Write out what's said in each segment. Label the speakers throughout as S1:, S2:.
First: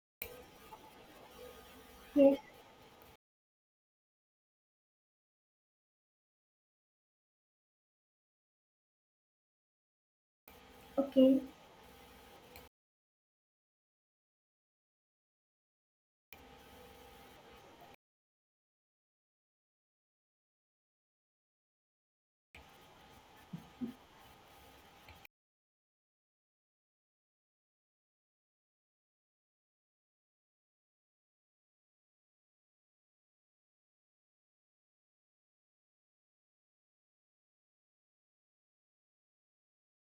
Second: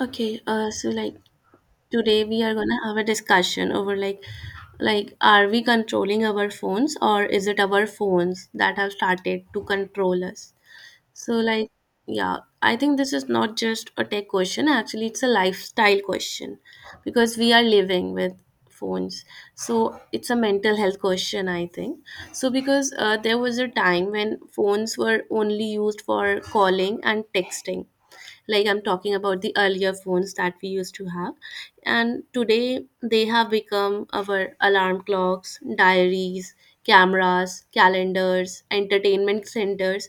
S1: Okay, so today
S2: Yes,
S1: we are gonna have a discussion over like are we controlling our phones or is it our phones that have started to control us? So
S2: okay.
S1: like yeah, I think this is not just a tech question, actually it's a lifestyle question because we are living with phones. So it's a mental health question, I think. Because there was a time when phones were only used for calling and texting, like I'm talking about the earlier phones that we used to have. And today they have become our alarm clocks, diaries, cameras, calendars, entertainment centers,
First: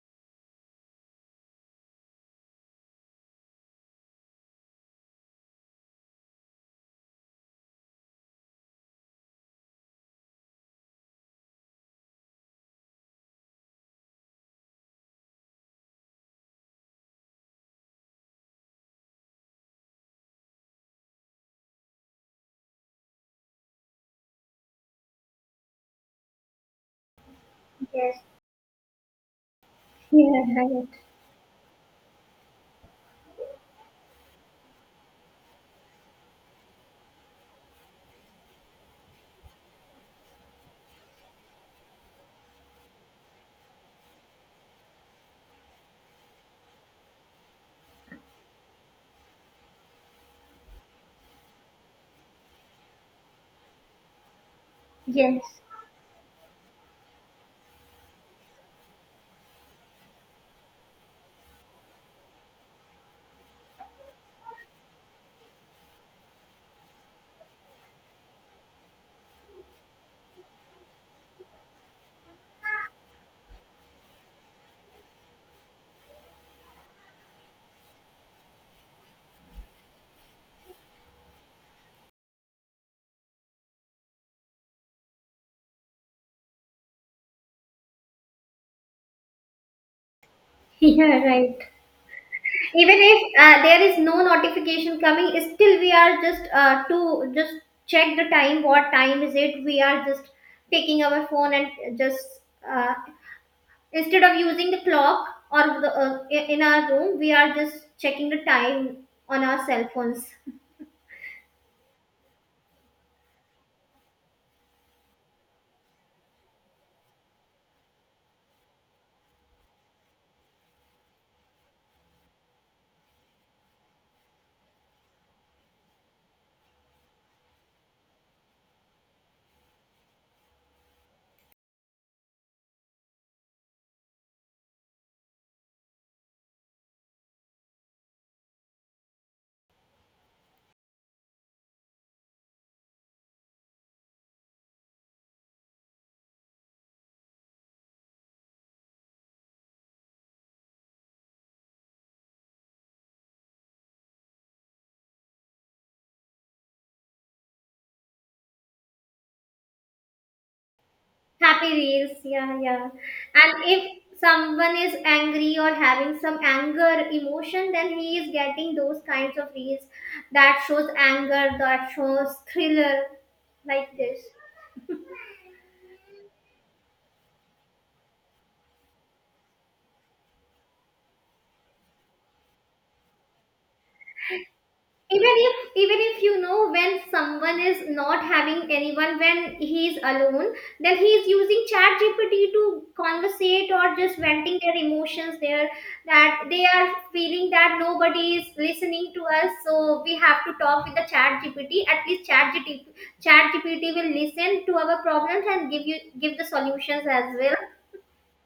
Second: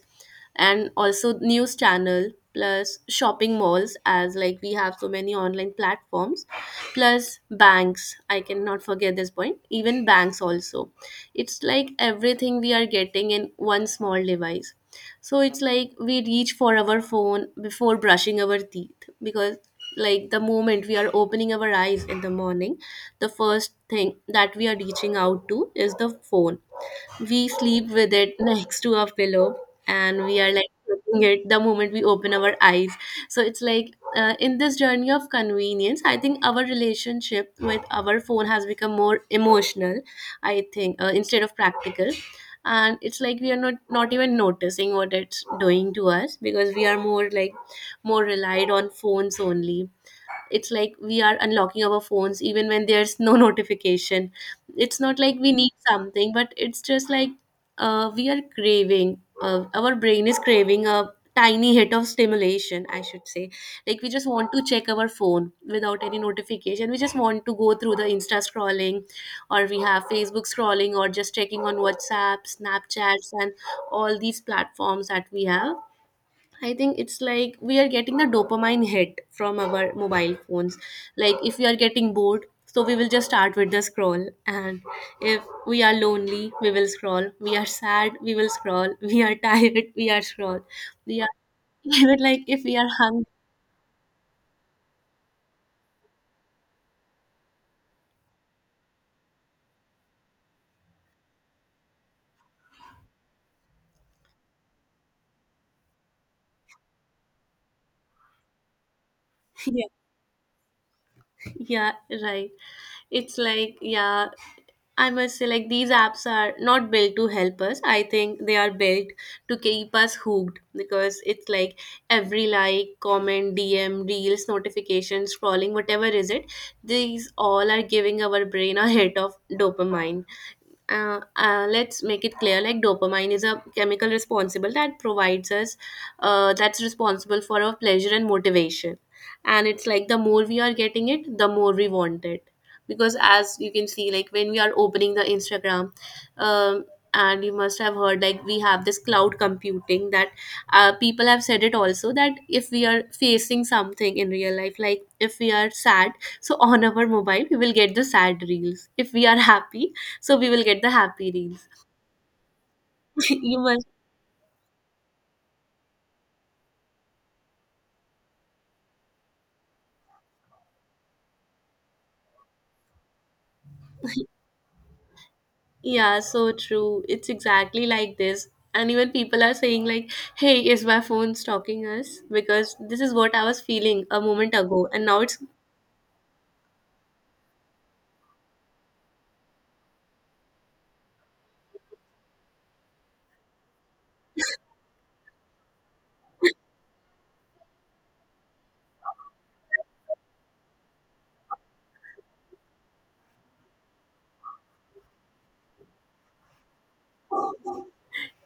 S1: and also news channel plus shopping malls, as like we have so many online platforms, plus banks. I cannot forget this point, even banks also. It's like everything we are getting in one small device. So it's like we reach for our phone before brushing our teeth, because like the moment we are opening our eyes in the morning, the first thing that we are reaching out to is the phone. We sleep with
S2: Yes,
S1: it next to our pillow and
S2: you
S1: we are
S2: are
S1: like
S2: right.
S1: looking it the moment we open our eyes. So it's like in this journey of convenience I think our relationship with our phone has become more emotional, I think, instead of practical. And it's like we are not even noticing what it's doing to us because we are more like more relied on phones only. It's like we are unlocking our phones even when there's no notification. It's not like we
S2: Yes,
S1: need something, but it's just like we are craving, our brain is craving a tiny hit of stimulation, I should say. Like we just want to check our phone without any notification, we just want to go through the insta scrolling, or we have facebook scrolling, or just checking on whatsapp, snapchats, and all these platforms that we have. I think it's like we are getting the dopamine hit from our mobile phones. Like if we are getting bored, so we will just start with the scroll. And if we are lonely, we will scroll. We are sad, we will scroll. We are tired, we are scroll.
S2: you are
S1: We are
S2: right.
S1: even like if we are
S2: Even if
S1: hungry.
S2: there is no notification coming, still we are just to just check the time, what time is it. We are just taking our phone and just uh, instead of using the clock or in our room, we are just checking the time on our cell
S1: Yeah,
S2: phones.
S1: yeah, right. It's like yeah, I must say, like, these apps are not built to help us. I think they are built to keep us hooked, because it's like every like, comment, DM, reels, notification, scrolling, whatever is it, these all are giving our brain a hit of dopamine. Let's make it clear, like dopamine is a chemical responsible that provides us, that's responsible for our pleasure and motivation. And it's like the more we are getting it, the more we want it. Because as you can see, like when we are opening the instagram, um, and you must have heard like we have this cloud computing that people have said it also, that if we are facing something in real life, like if we are sad, so on our mobile we will get the sad reels; if we are happy, so we will get the happy reels.
S2: Happy reels, yeah, yeah, and
S1: You must,
S2: if someone is angry or having some anger emotion, then he is getting those kinds of reels that shows anger, that shows thriller, like this.
S1: yeah, so true. It's exactly like this. And even people are saying, like, hey, is my phone stalking us? Because this is what I was feeling a moment ago. And now
S2: even
S1: it's
S2: if even if when someone is not having anyone, when he is alone, then he is using chat gpt to conversate or just venting their emotions there, that they are feeling that nobody is listening to us, so we have to talk with the chat gpt. At least chat gpt will listen to our problems and give the solutions as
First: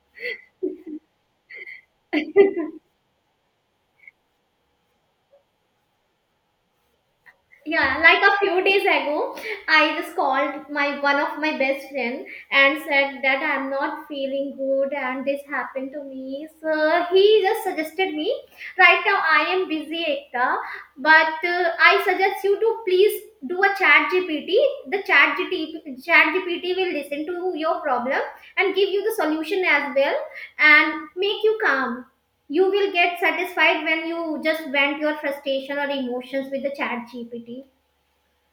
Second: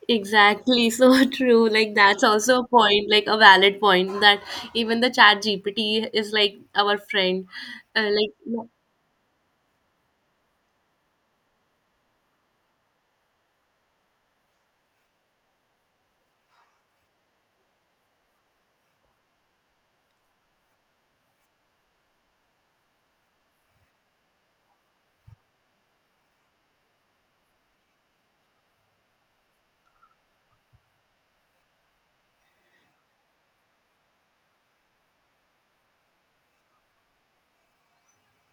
S1: exactly so true. Like,
S2: well.
S1: that's also a point, like a valid point that even the chat GPT is like our friend.
S2: Yeah,
S1: Uh,
S2: like a few
S1: like,
S2: days ago, I just called my one of my best friend and said that I'm not feeling good and this happened to me. So he just suggested me. Right now I am busy, Ekta, but I suggest you to please do a chat GPT. The chat GPT, chat GPT will listen to your problem and give you the solution as well and make you calm. You will get satisfied when you just vent your frustration or emotions with the chat GPT.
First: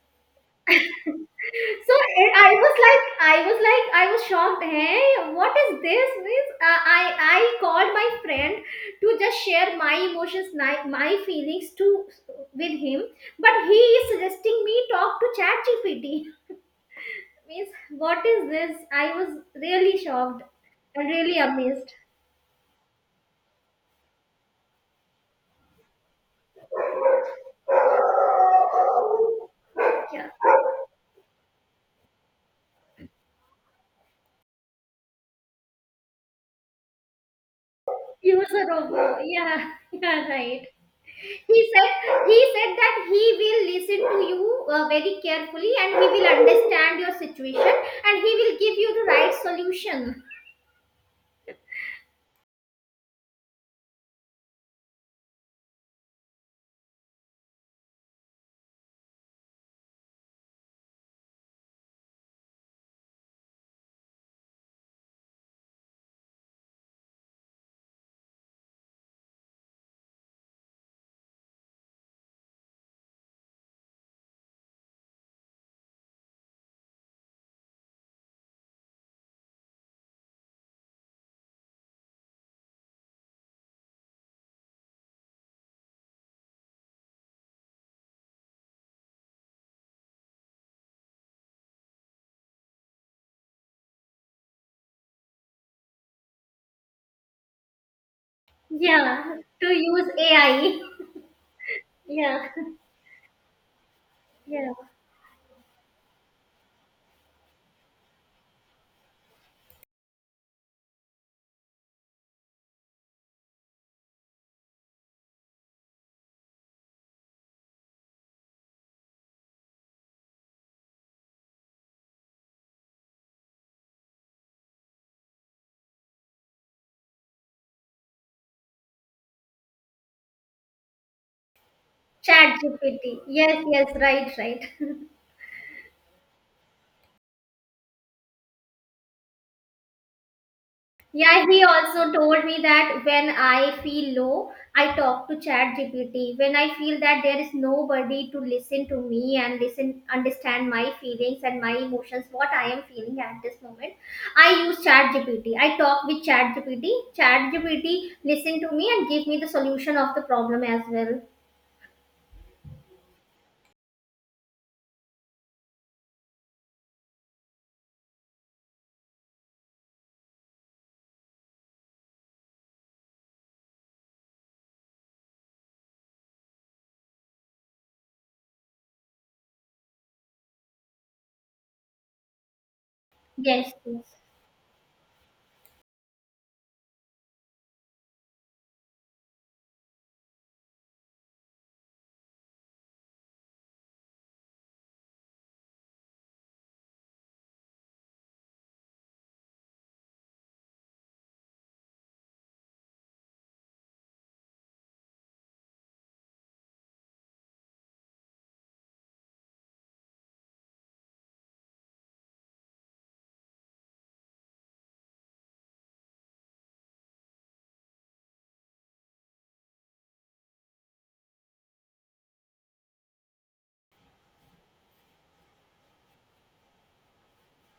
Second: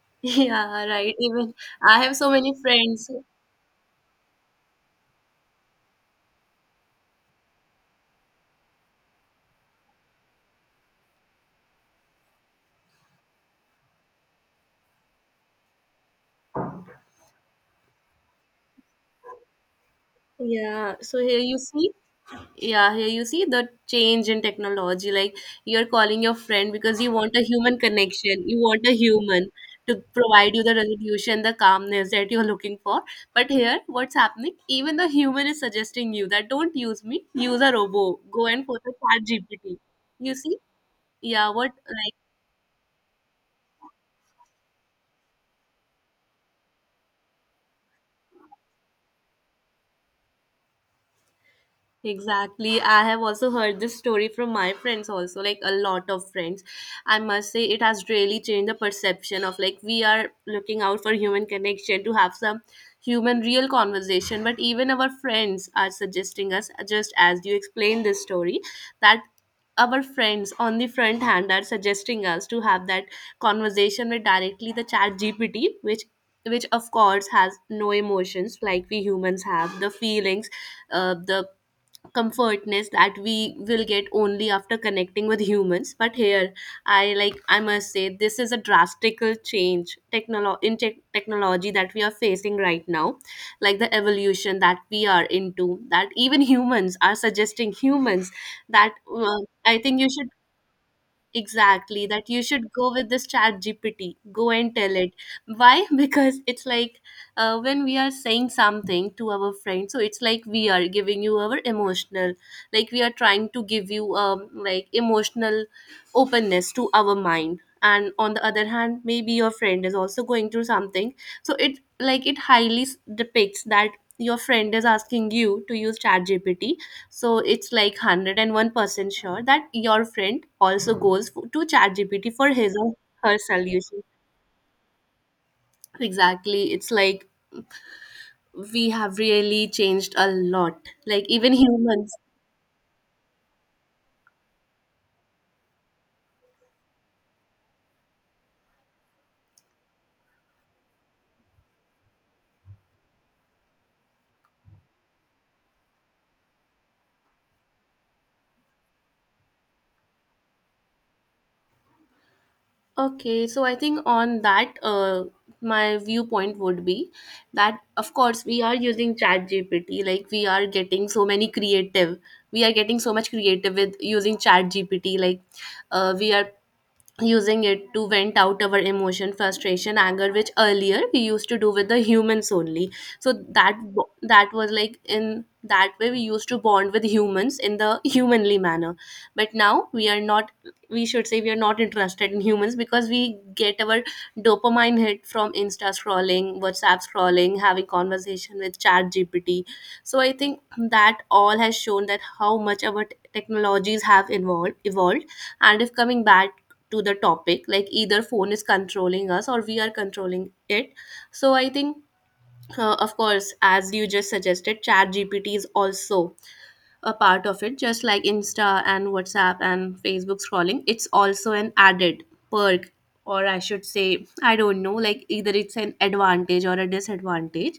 S1: yeah, right. Even
S2: so
S1: I have
S2: eh,
S1: so
S2: I
S1: many
S2: was like,
S1: friends.
S2: I was like, I was shocked. Hey, what is this? Means I called my friend to just share my emotions, my feelings to with him, but he is suggesting me talk to ChatGPT. Means what is this? I was really shocked
S1: Yeah.
S2: and
S1: So
S2: really
S1: here you see,
S2: amazed.
S1: yeah here you see the change in technology, like you're calling your friend because you want a human connection, you want a human to
S2: Yeah,
S1: provide you the resolution, the calmness that you're looking for. But here what's happening, even the human is suggesting you that don't use me, use a robo, go
S2: use
S1: and
S2: a
S1: for the
S2: robot.
S1: chat
S2: Yeah,
S1: gpt,
S2: yeah,
S1: you see.
S2: right.
S1: Yeah,
S2: he
S1: what
S2: said
S1: like,
S2: he said that he will listen to you very carefully, and he will understand your situation, and he will give you the right solution.
S1: exactly. I have also heard this story from my friends also, like a lot of friends. I must say it has really changed the perception of like we are looking out for human connection to have some human real conversation, but even our friends are suggesting us, just as you explained this story, that our friends on the front hand are suggesting us to have that conversation with directly the chat GPT, which of course has no emotions like we humans have, the feelings, the comfortness that we will get only after connecting with humans. But here I like I must say this is a drastical change in technology that we are facing right now, like the evolution that we are into, that even humans are suggesting humans that
S2: Yeah, to
S1: I think you
S2: use
S1: should
S2: AI.
S1: exactly that you
S2: Yeah,
S1: should go with this chat gpt, go
S2: yeah,
S1: and tell it why. Because it's like when we are saying something to our friend, so it's like we are giving you our emotional, like we are trying to give you like emotional openness to our mind, and on the other hand maybe your friend is also going through something. So it like it highly depicts that your friend is asking you to use ChatGPT. So it's like 101% sure that your friend also goes to ChatGPT
S2: chat
S1: for his or
S2: gpt,
S1: her
S2: yes, yes,
S1: solution.
S2: right, right.
S1: Exactly, it's like we have really changed a lot, like
S2: Yeah,
S1: even
S2: he also
S1: humans.
S2: told me that when I feel low, I talk to ChatGPT. When I feel that there is nobody to listen to me and listen, understand my feelings and my emotions, what I am feeling at this moment, I use ChatGPT. I talk with ChatGPT. ChatGPT listen to me and give me the solution of the problem as well.
S1: Okay, so I think on that, my viewpoint would be that, of course, we are using ChatGPT, we are getting so much creative with using ChatGPT, like we are using it to vent out our emotion, frustration, anger, which earlier we used to do with the humans only. So
S2: Yes,
S1: that
S2: yes,
S1: that was like, in that way we used to bond with humans in the humanly manner. But now we are not, we should say we are not interested in humans, because we get our dopamine hit from insta scrolling, whatsapp scrolling, having conversation with chat gpt. So I think that all has shown that how much our technologies have evolved. And if coming back to the topic, like either phone is controlling us or we are controlling it, so I think of course as you just suggested, chat gpt is also a part of it, just like insta and whatsapp and facebook scrolling. It's also an added perk, or I should say I don't know like either it's an advantage or a disadvantage.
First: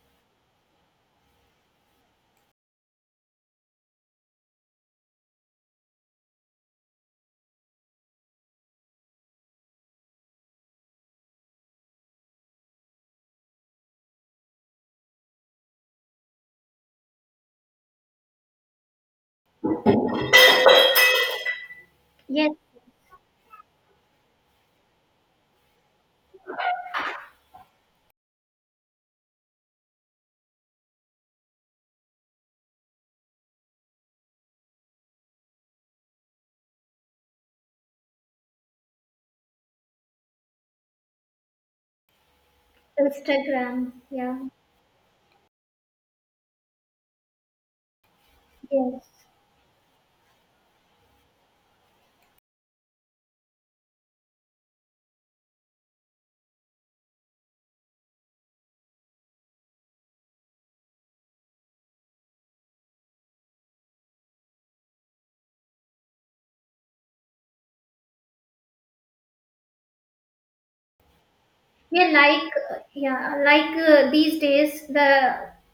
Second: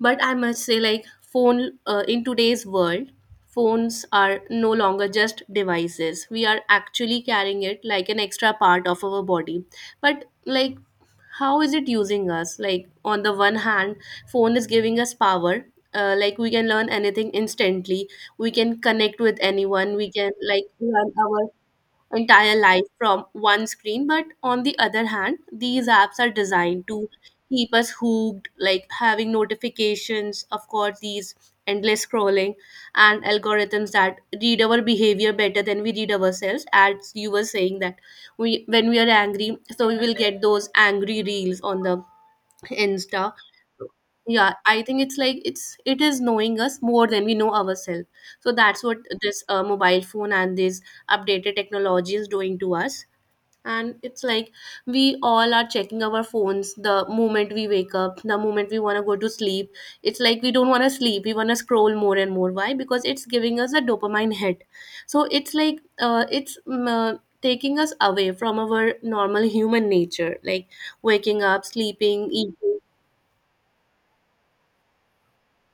S1: But I must say, like phone, in today's world, phones are no longer just devices, we are actually carrying it like an extra part of our body. But like, how is it using us? Like on the one hand, phone is giving us power, like we can learn anything instantly, we can connect with anyone, we can like learn our
S2: yes.
S1: entire life from one screen. But on the other hand, these apps are designed to keep us hooked, like having notifications, of course, these endless scrolling and algorithms that read our behavior better than we read ourselves, as you were saying that we when we are angry, so we will get those angry reels on the Insta.
S2: Instagram. Yeah,
S1: Yeah, I think it's like it's it is knowing us more than we know ourselves. So that's what
S2: yes.
S1: this mobile phone and this updated technology is doing to us. And it's like we all are checking our phones the moment we wake up, the moment we want to go to sleep. It's like we don't want to sleep, we want to scroll more and more. Why? Because it's giving us a dopamine hit. So it's like it's taking us away from our normal human nature, like waking up,
S2: Yeah,
S1: sleeping, eating.
S2: yeah, these days the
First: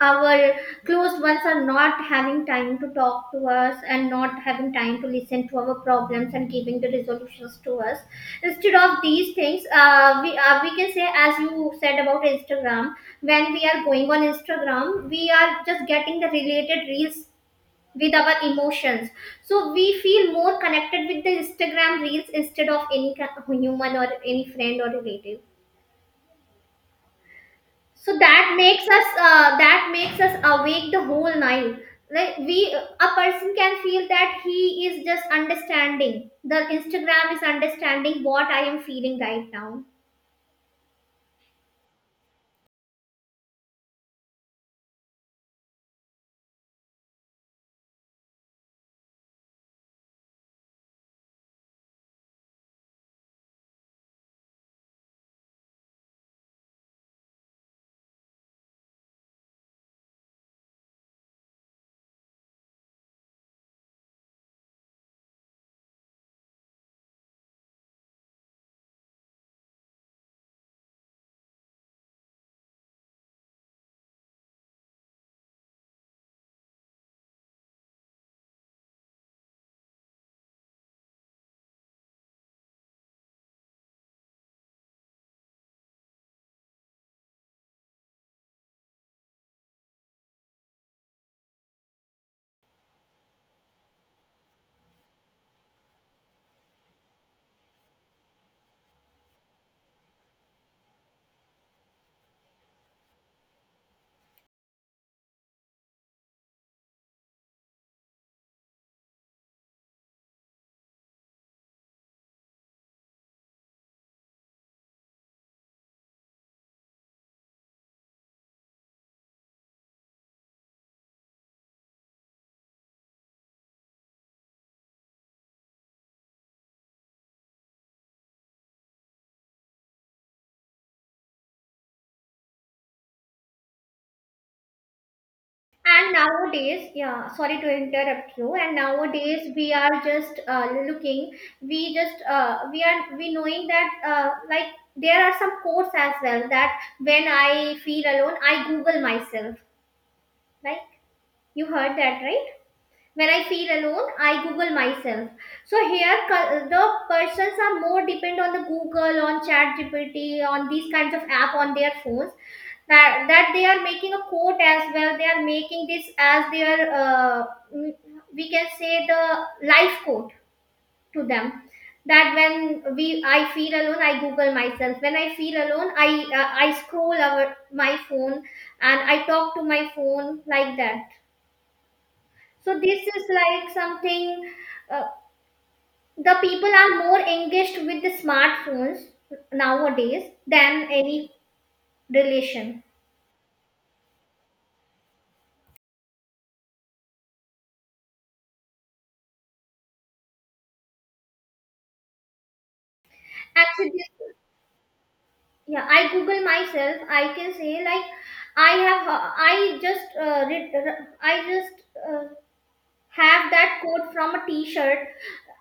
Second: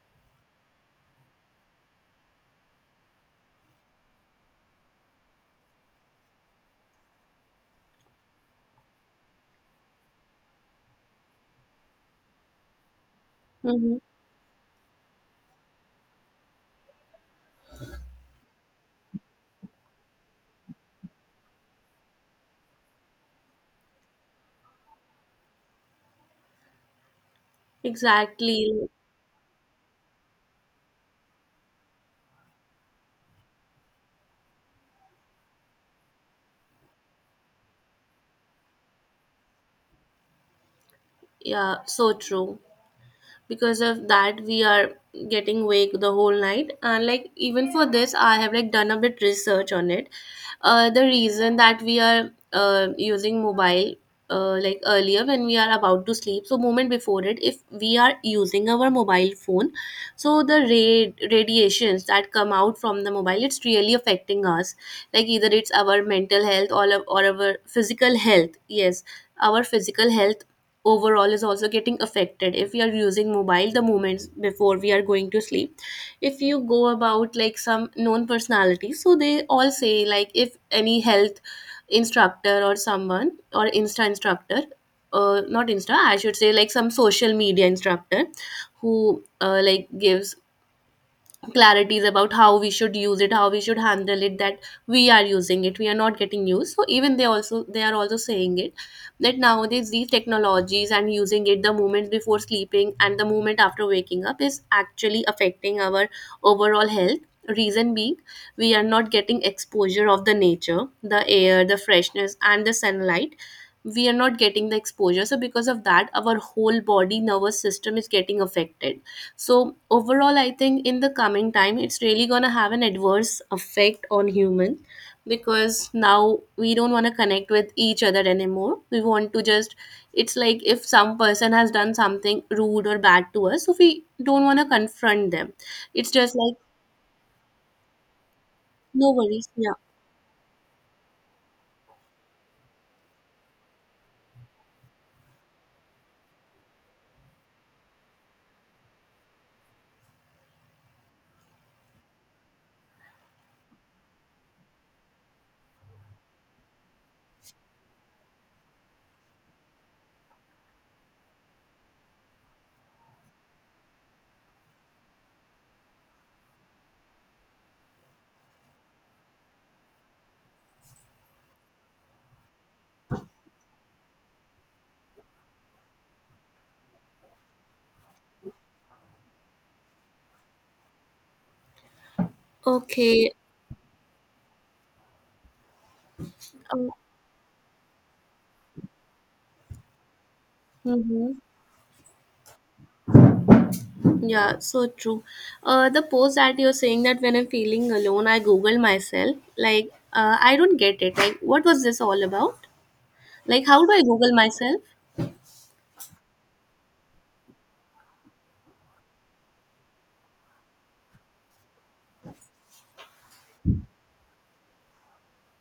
S2: our close ones are not having time to talk to us and not having time to listen to our problems and giving the resolutions to us. Instead of these things, we can say, as you said about Instagram, when we are
S1: Mm-hmm.
S2: going on Instagram, we are just getting the related reels with our emotions. So we feel more connected with the Instagram reels instead of human or any friend or relative, so that
S1: Exactly.
S2: makes us uh, that makes us awake the whole night. Like, we a person can feel that he is just understanding the instagram is understanding what I am feeling right now.
S1: Yeah, so true. Because of that, we are getting wake the whole night, and like even for this I have like done a bit research on it. The reason that we are using mobile, like earlier when we are about to sleep, so moment before it if we are using our mobile phone, so the radiations that come out from the mobile, it's really affecting us. Like either it's our mental health or our physical health. Yes, our physical health overall is also getting affected if we are using mobile the moments before we are going to sleep. If you go about like some known personalities, so they all say like if any health instructor or someone or insta instructor, not insta, I should say like some social media instructor, who like gives clarities about how we should use it, how we should handle it, that we are using it, we are not getting used. So even they also, they are also saying it, that nowadays these technologies and using it the moment before sleeping and the moment after waking up is actually affecting our overall health. Reason being, we are not getting exposure of the nature, the air, the freshness, and the sunlight. We are not getting the exposure, so because of that our whole body nervous system is getting affected. So overall, I think in the coming time, it's really gonna have an adverse effect on human, because now we don't want to connect with each other anymore. We want to just, it's like if some person has done something rude or bad to us, so we don't want to confront them. It's
S2: And
S1: just like,
S2: nowadays, yeah, sorry to interrupt you. And
S1: no worries,
S2: nowadays we
S1: yeah,
S2: are just looking. We knowing that like there are some quotes as well that when I feel alone, I Google myself. Like, you heard that right. When I feel alone, I Google myself. So here, the persons are more depend on the Google, on chat gpt, on these kinds of app on their phones, that they are making a quote as well. They are making this as their mm, we can say, the life quote to them, that when we I feel alone, I Google myself. When I feel alone, I scroll my phone and I talk to my phone like that. So this is
S1: okay.
S2: like something. uh, the people
S1: Uh,
S2: are more engaged with the smartphones nowadays than any
S1: mhm.
S2: relation.
S1: Yeah, so true. The post that you're saying that when I'm feeling alone, I Google myself. Like, I don't get it. Like, what was this all about? Like, how
S2: Actually,
S1: do I Google myself?
S2: yeah, I Google myself. I can say, like, I have uh, I just uh, read, I just uh, have that quote from a t-shirt.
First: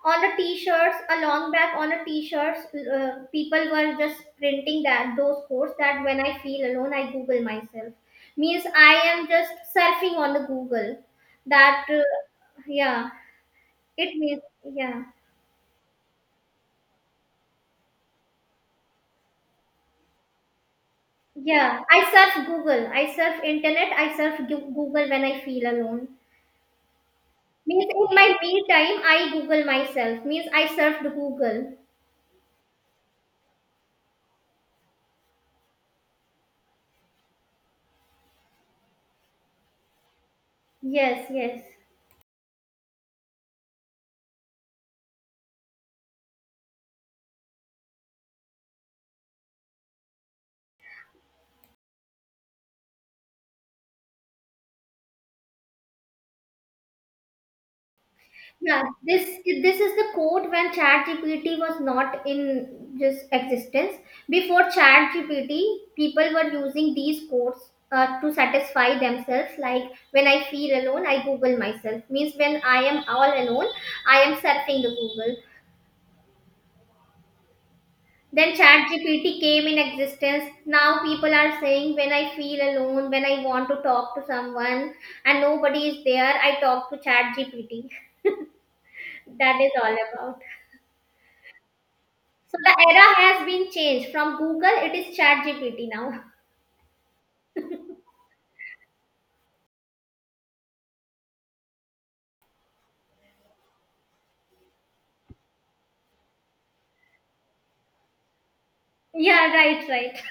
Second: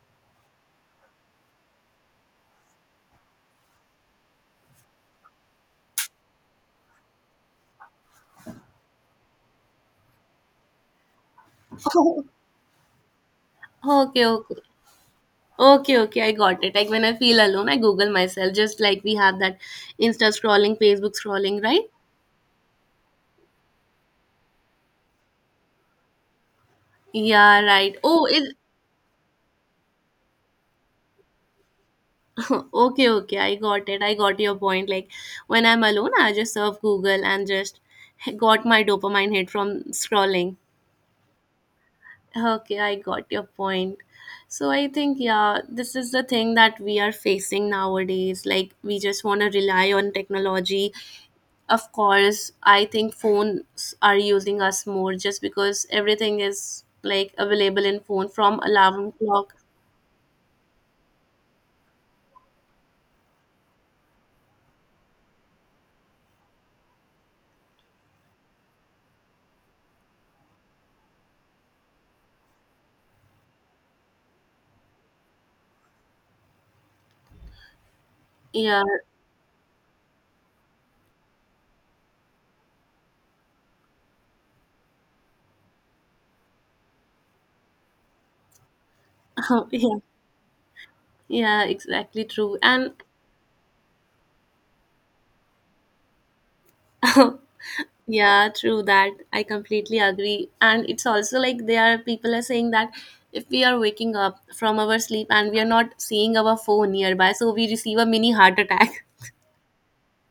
S2: On the t-shirts a long back, on the t-shirts, people were just printing that, those quotes that when I feel alone, I Google myself, means I am just surfing on the Google, that yeah, it
S1: Okay,
S2: means,
S1: okay.
S2: yeah,
S1: Okay, okay, I got it. Like when I feel alone, I Google myself, just like we have that Insta scrolling, Facebook scrolling,
S2: yeah.
S1: right?
S2: I surf Google, I surf internet, I surf Google when I feel alone,
S1: Yeah,
S2: means
S1: right.
S2: in
S1: Oh,
S2: my me
S1: it,
S2: time I Google myself, means I surfed Google.
S1: okay, okay. I got it. I got your point. Like when I'm alone, I just surf Google and just got my dopamine hit from scrolling.
S2: Yes, yes.
S1: Okay, I got your point. So I think, yeah, this is the thing that we are facing nowadays. Like we just want to rely on technology. Of course, I think phones are using us more just because everything is like available in phone from
S2: Yeah,
S1: alarm
S2: this
S1: clock.
S2: this is the quote when ChatGPT was not in just existence. Before ChatGPT, people were using these quotes to satisfy themselves. Like, when I feel alone, I Google myself. Means when I am all alone, I am surfing the Google. Then
S1: Yeah,
S2: ChatGPT came in existence. Now people are saying when I feel alone, when I want to talk to someone and nobody is there, I talk to ChatGPT. That is
S1: yeah,
S2: all about.
S1: yeah, exactly
S2: So
S1: true.
S2: the
S1: And
S2: era has been changed from Google, it is Chat GPT now.
S1: yeah, true that. I completely agree. And it's also like there are people are saying that if we are waking up from our sleep and we are not seeing our phone nearby, so we receive a mini heart attack.
S2: Yeah, right, right.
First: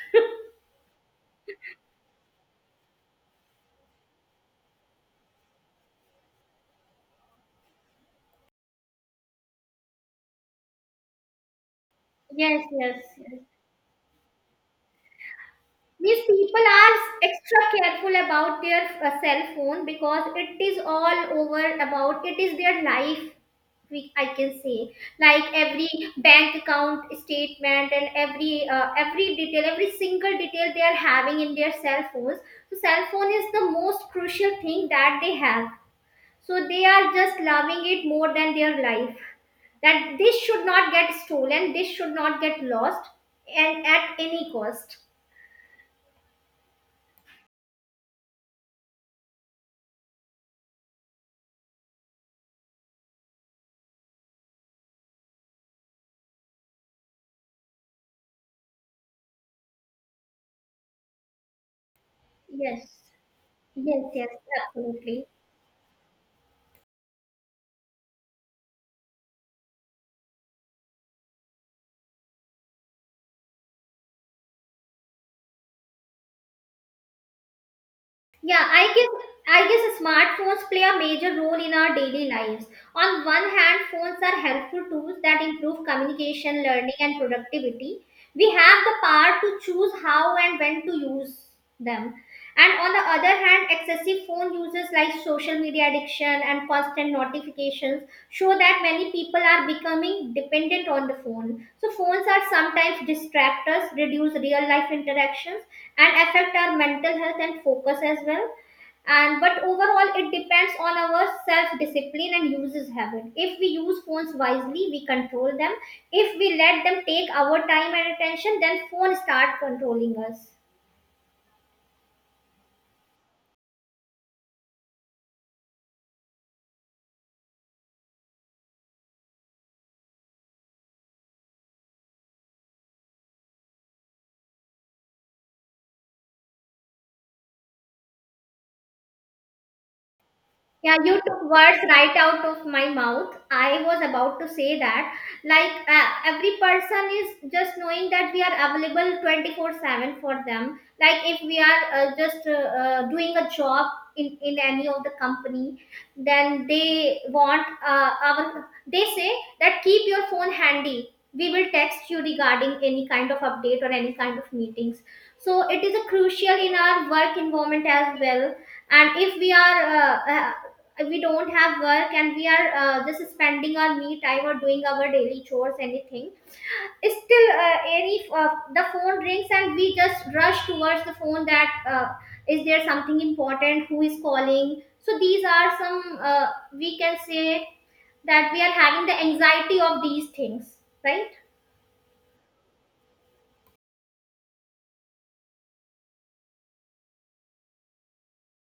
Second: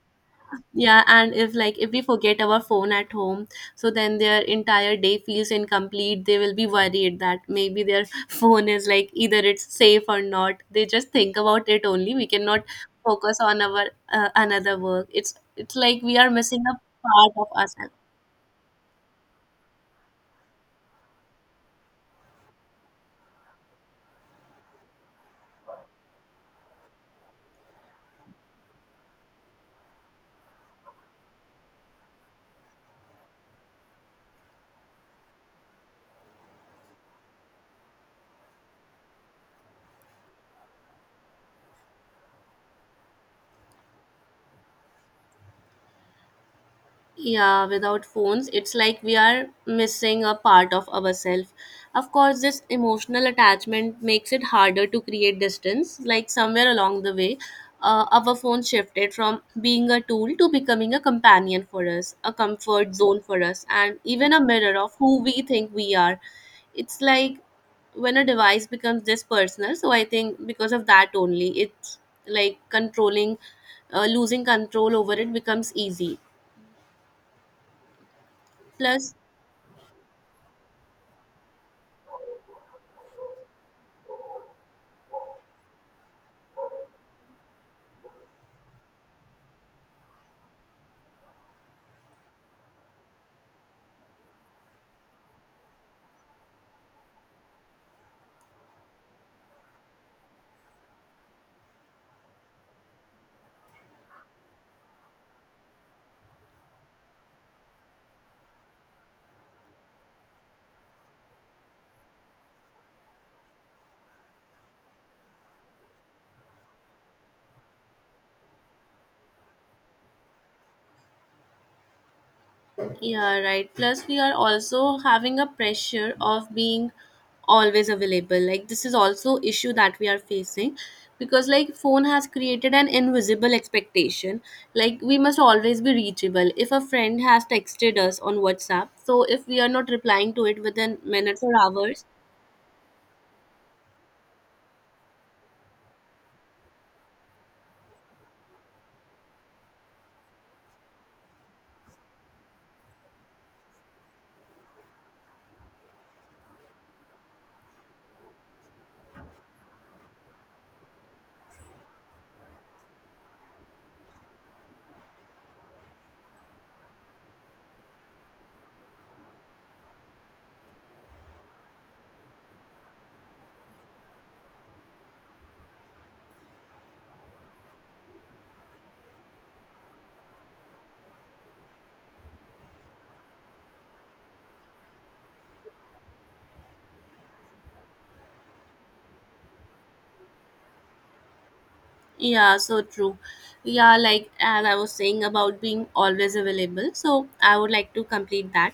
S1: Yeah, and if like if we forget our phone at home, so then their entire day feels incomplete. They will be worried that maybe their phone is like either it's safe or not. They just think about it only. We
S2: Yes,
S1: cannot
S2: yes,
S1: focus
S2: yes.
S1: on our another work. It's like we
S2: These
S1: are missing
S2: people
S1: a
S2: are
S1: part of us.
S2: extra careful about their cell phone because it is all over about it is their life. We, I can say, like, every bank account statement and every detail, every single detail they are having in their cell phones. So cell phone is the most crucial thing that they have. So they are just loving it more than their life, that this should not get stolen, this should not get lost, and at any cost.
S1: Yeah, without phones, it's like we are missing a part of ourselves. Of course, this emotional attachment makes it harder to create distance. Like somewhere along the way, our phone shifted from being a tool to becoming a companion for us, a comfort
S2: Yes,
S1: zone for us, and
S2: yes,
S1: even
S2: yes,
S1: a mirror of
S2: absolutely.
S1: who we think we are. It's like when a device becomes this personal, so I think because of that only, it's like controlling, losing control over it becomes easy.
S2: Yeah, I guess
S1: Plus,
S2: I guess smartphones play a major role in our daily lives. On one hand, phones are helpful tools that improve communication, learning, and productivity. We have the power to choose how and when to use them. And on the other hand, excessive phone uses like social media addiction and constant notifications show that many people are becoming dependent on the phone. So phones are sometimes distractors, reduce real life interactions and affect our mental health and focus as well, and but overall, it depends on our self discipline and uses habit. If we use phones wisely, we control them. If we let them take our time and attention, then phone start controlling us.
S1: yeah, right. Plus, we are also having a pressure of being always available. Like this is also issue that we are facing, because like phone has created an invisible expectation. Like we must always be reachable. If a friend has texted us on WhatsApp, so if we are not replying to it
S2: Yeah,
S1: within
S2: you took
S1: minutes or
S2: words
S1: hours,
S2: right out of my mouth. I was about to say that. Like, every person is just knowing that we are available 24/7 for them. Like, if we are just doing a job in any of the company, then they want they say that keep your phone handy. We will text you regarding any kind of update or any kind of meetings. So, it is a crucial in our work environment as well, and if we don't have work, and we are just spending our me time or doing our daily chores, anything, still any the phone rings and we just rush towards the phone, that is there something important, who is calling. So these are some, we can say, that we are having the anxiety of these things, right.
S1: yeah, so true. Yeah, like as I was saying about being always available, so I would like to complete that.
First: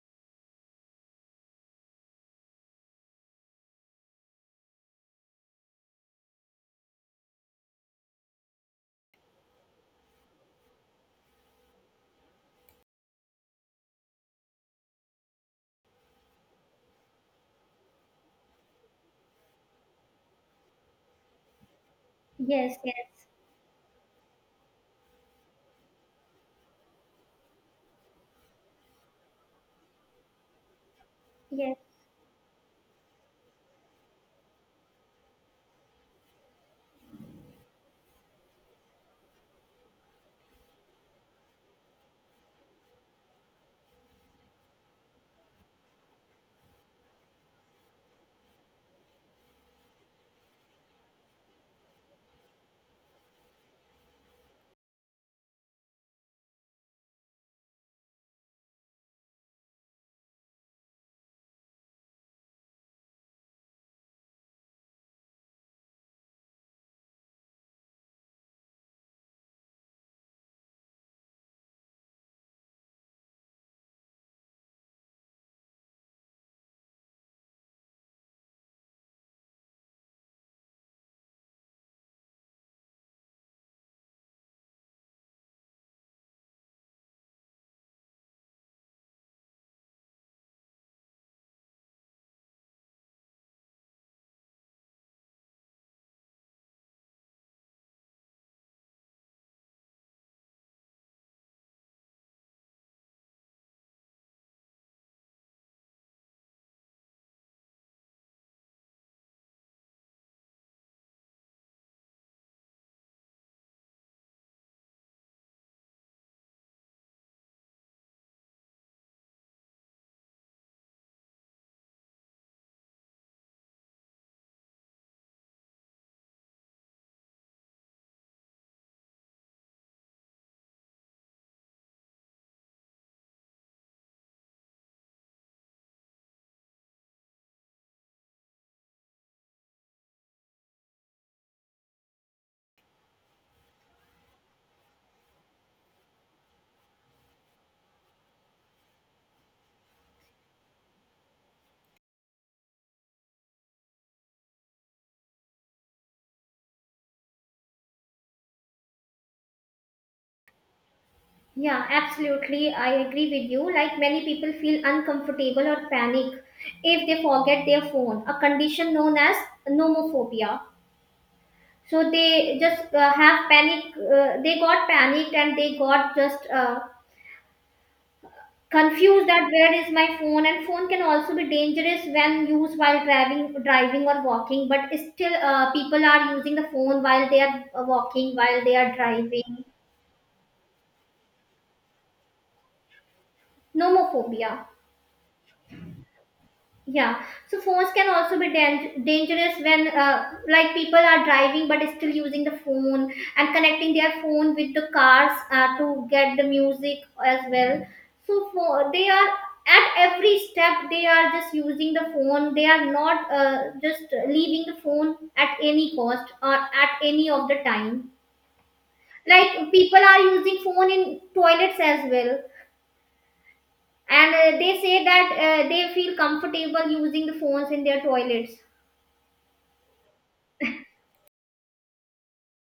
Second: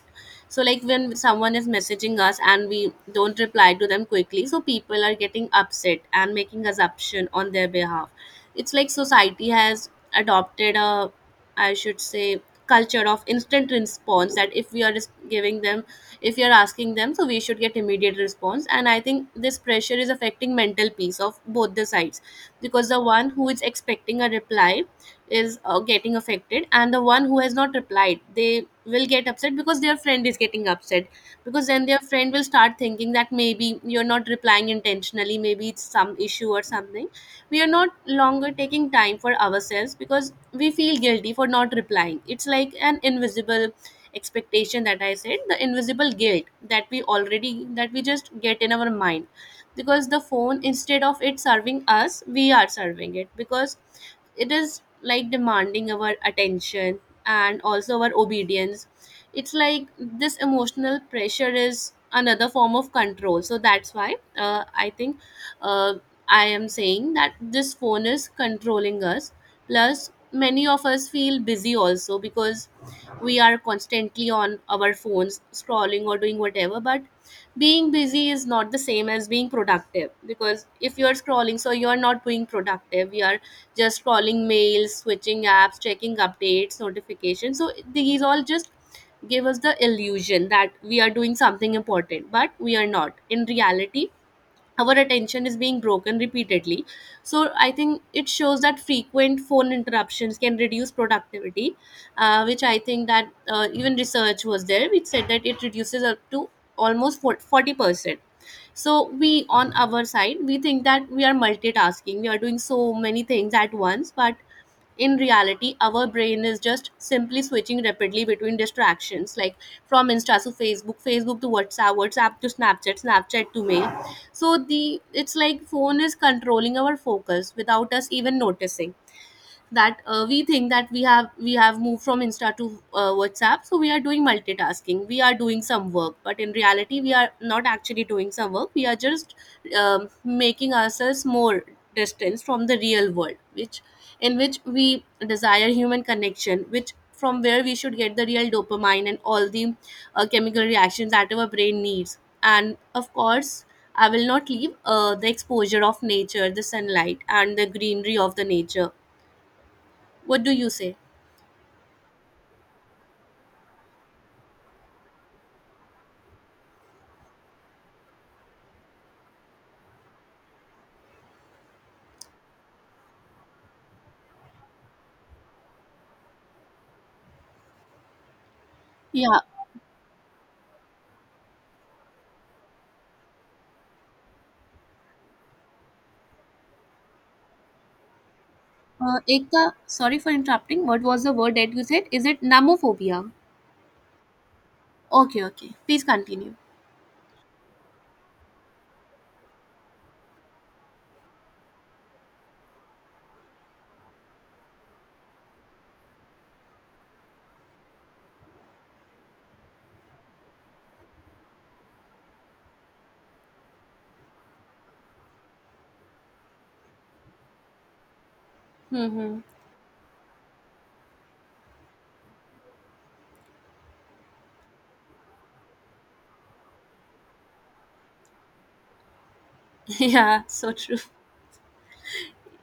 S1: So like when someone is messaging us and we don't reply to them quickly, so people are getting upset and making assumption on their behalf. It's like society has adopted a, I should say, culture of instant response, that if we are just giving them, if we are asking them, so we should get immediate response. And I think this pressure is affecting mental peace of both the sides,
S2: Yes,
S1: because the
S2: yes,
S1: one who is expecting a reply is getting affected, and the one who has not replied, they will get upset because their friend is getting upset, because
S2: yes.
S1: then their friend will start thinking that maybe you're not replying intentionally, maybe it's some issue or something. We are not longer taking time for ourselves because we feel guilty for not replying. It's like an invisible expectation that I said, the invisible guilt that we already, that we just get in our mind, because the phone, instead of it serving us, we are serving it, because it is like demanding our attention and also our obedience. It's like this emotional pressure is another form of control, so that's why I think, uh, I am saying that this phone is controlling us. Plus, many of us feel busy also because we are constantly on our phones, scrolling or doing whatever. But being busy is not the same as being productive, because if you're scrolling, so you're not being productive. You are just scrolling mails, switching apps, checking updates, notifications. So these all just give us the illusion that we are doing something important, but we are not. In reality, our attention is being broken repeatedly, so I think it shows that frequent phone interruptions can reduce productivity, which I think that even research was there which said that it reduces up to almost 40%. So we on our side, we think that we are multitasking, we are doing so many things at once, but in reality our brain is just simply switching rapidly between distractions, like from insta to Facebook, Facebook to WhatsApp, WhatsApp to Snapchat, Snapchat to mail. So the, it's like phone is controlling our focus without us even noticing, that we think that we have moved from insta to WhatsApp, so we are doing multitasking, we are doing some work, but in reality we are not actually doing some work, we are just making ourselves more distance from the real world, which, in which we desire human connection, which from where we should get the real dopamine and all the chemical reactions that our brain needs. And of course, I will not leave the exposure of nature, the sunlight, and the greenery of the nature. What do you say?
S2: Yeah, absolutely. I agree with you. Like, many people feel uncomfortable or panic if they forget their phone, a condition known as nomophobia. So they just have panic, they got panicked and they got just confused
S1: Yeah.
S2: that where is my phone? And phone can also be dangerous when used while driving or walking, but still people are using the phone while they are walking, while they are driving.
S1: Ekta, sorry for interrupting. What was the word that you said? Is it namophobia?
S2: Nomophobia.
S1: Okay, okay. Please continue.
S2: Yeah, so phones can also be dangerous when, like, people are driving but still using the phone and connecting their phone with the cars to get the music as well. So for, they are, at every step they are just using the phone. They are not just leaving the phone at any cost or at any of the time.
S1: Mm-hmm.
S2: Like, people are using phone in toilets as well, and they say that they feel comfortable using the phones in their toilets.
S1: Yeah, so true.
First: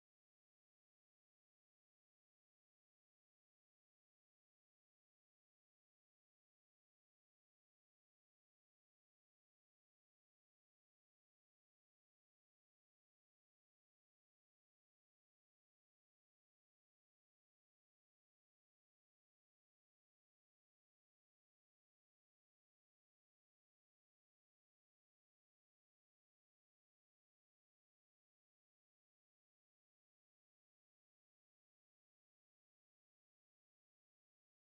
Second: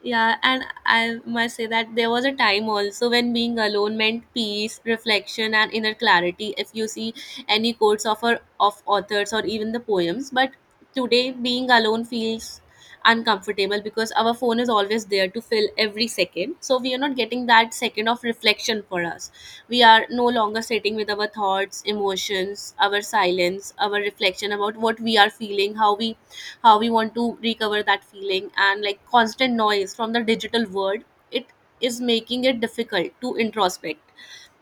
S1: Yeah, and I must say that there was a time also when being alone meant peace, reflection, and inner clarity. If you see any quotes of our, of authors or even the poems, but today being alone feels uncomfortable because our phone is always there to fill every second. So we are not getting that second of reflection for us. We are no longer sitting with our thoughts, emotions, our silence, our reflection about what we are feeling, how we, how we want to recover that feeling. And like constant noise from the digital world, it is making it difficult to introspect.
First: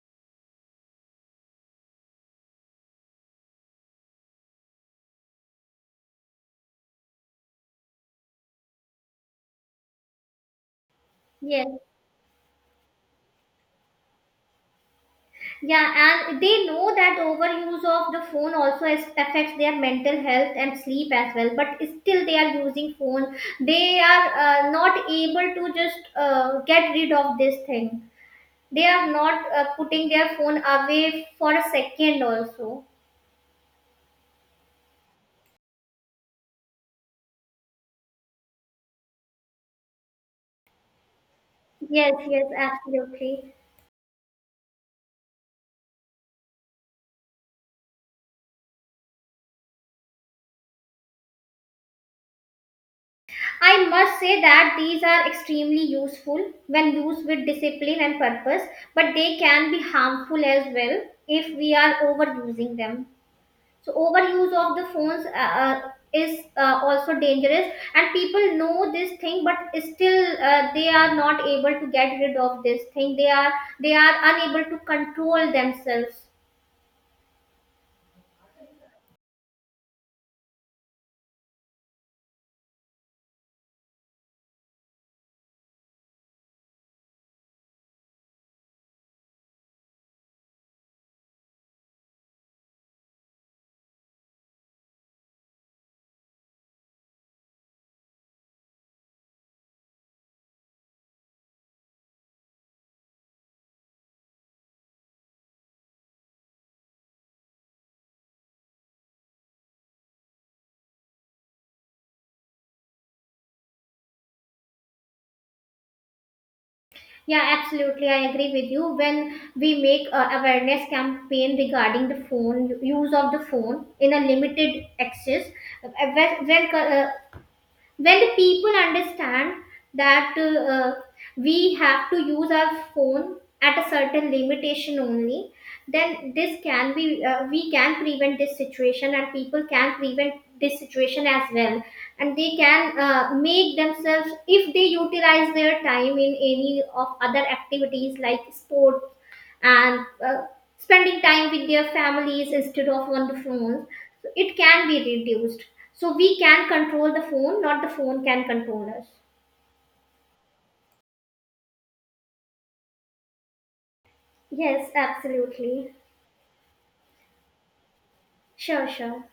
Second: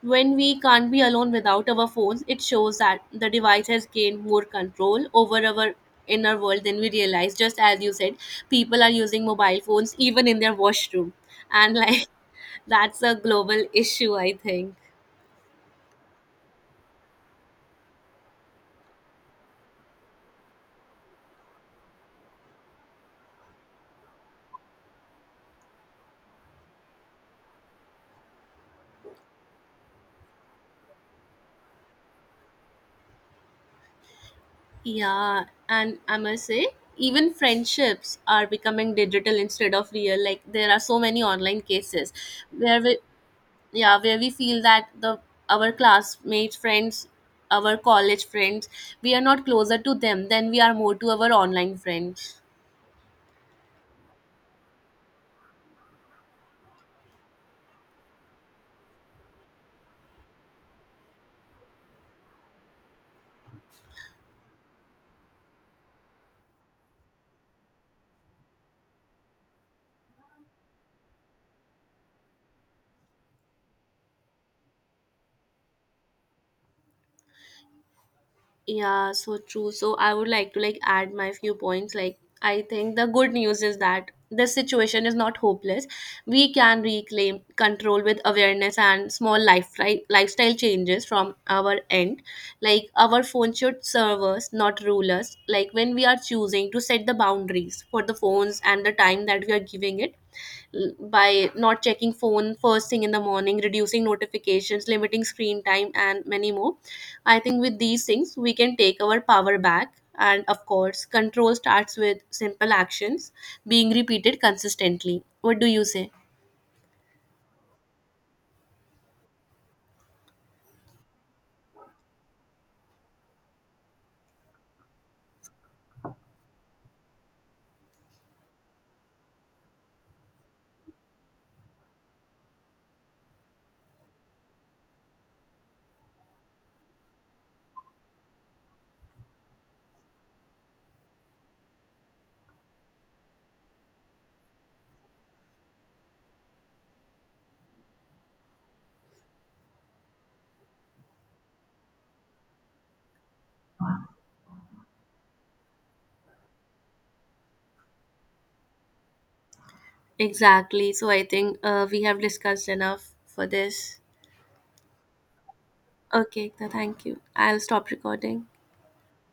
S1: When we can't be alone without our phones, it shows that the device has gained more control over our inner world than we realize. Just as you said, people are using mobile phones even in their washroom,
S2: Yes,
S1: and like that's a global issue, I think.
S2: yeah, and they know that overuse of the phone also affects their mental health and sleep as well. But still, they are using phone. They are not able to just get rid of this thing. They are not putting their phone away for a second also.
S1: Yeah, and I must say, even friendships are becoming digital instead of real. Like there are so many online cases
S2: Yes, yes,
S1: where we,
S2: absolutely.
S1: yeah, where we feel that the, our classmates, friends, our college friends, we are not closer to them than we are more to our online friends.
S2: I must say that these are extremely useful when used with discipline and purpose, but they can be harmful as well if we are overusing them. So overuse of the phones is also dangerous, and people know this thing, but still they are not able to get rid of this thing. They are unable to control themselves.
S1: Yeah, so true. So I would like to like add my few points. Like I think the good news is that this situation is not hopeless. We can reclaim control with awareness and small life right lifestyle changes from our end. Like our phone should serve us, not rule us. Like when we are choosing to set the boundaries for the phones and the time that we are giving it, by not checking phone first thing in the morning, reducing notifications, limiting screen time, and many more. I think with these things we can take our power back. And of course, control starts with simple actions being repeated consistently. What do you say?
S2: Yeah, absolutely, I agree with you. When we make a awareness campaign regarding the phone, use of the phone in a limited access, uh, when, when uh, when the people understand that we have to use our phone at a certain limitation only, then this can be we can prevent this situation, and people can prevent this situation as well, and they can make themselves, if they utilize their time in any of other activities like sport and spending time with their families instead of on the phone, so it can be reduced, so we can control the phone, not the phone can control us.
S1: Exactly. So I think we have discussed enough for this.
S2: Yes, absolutely,
S1: Okay, thank you, I'll stop recording.
S2: sure, sure.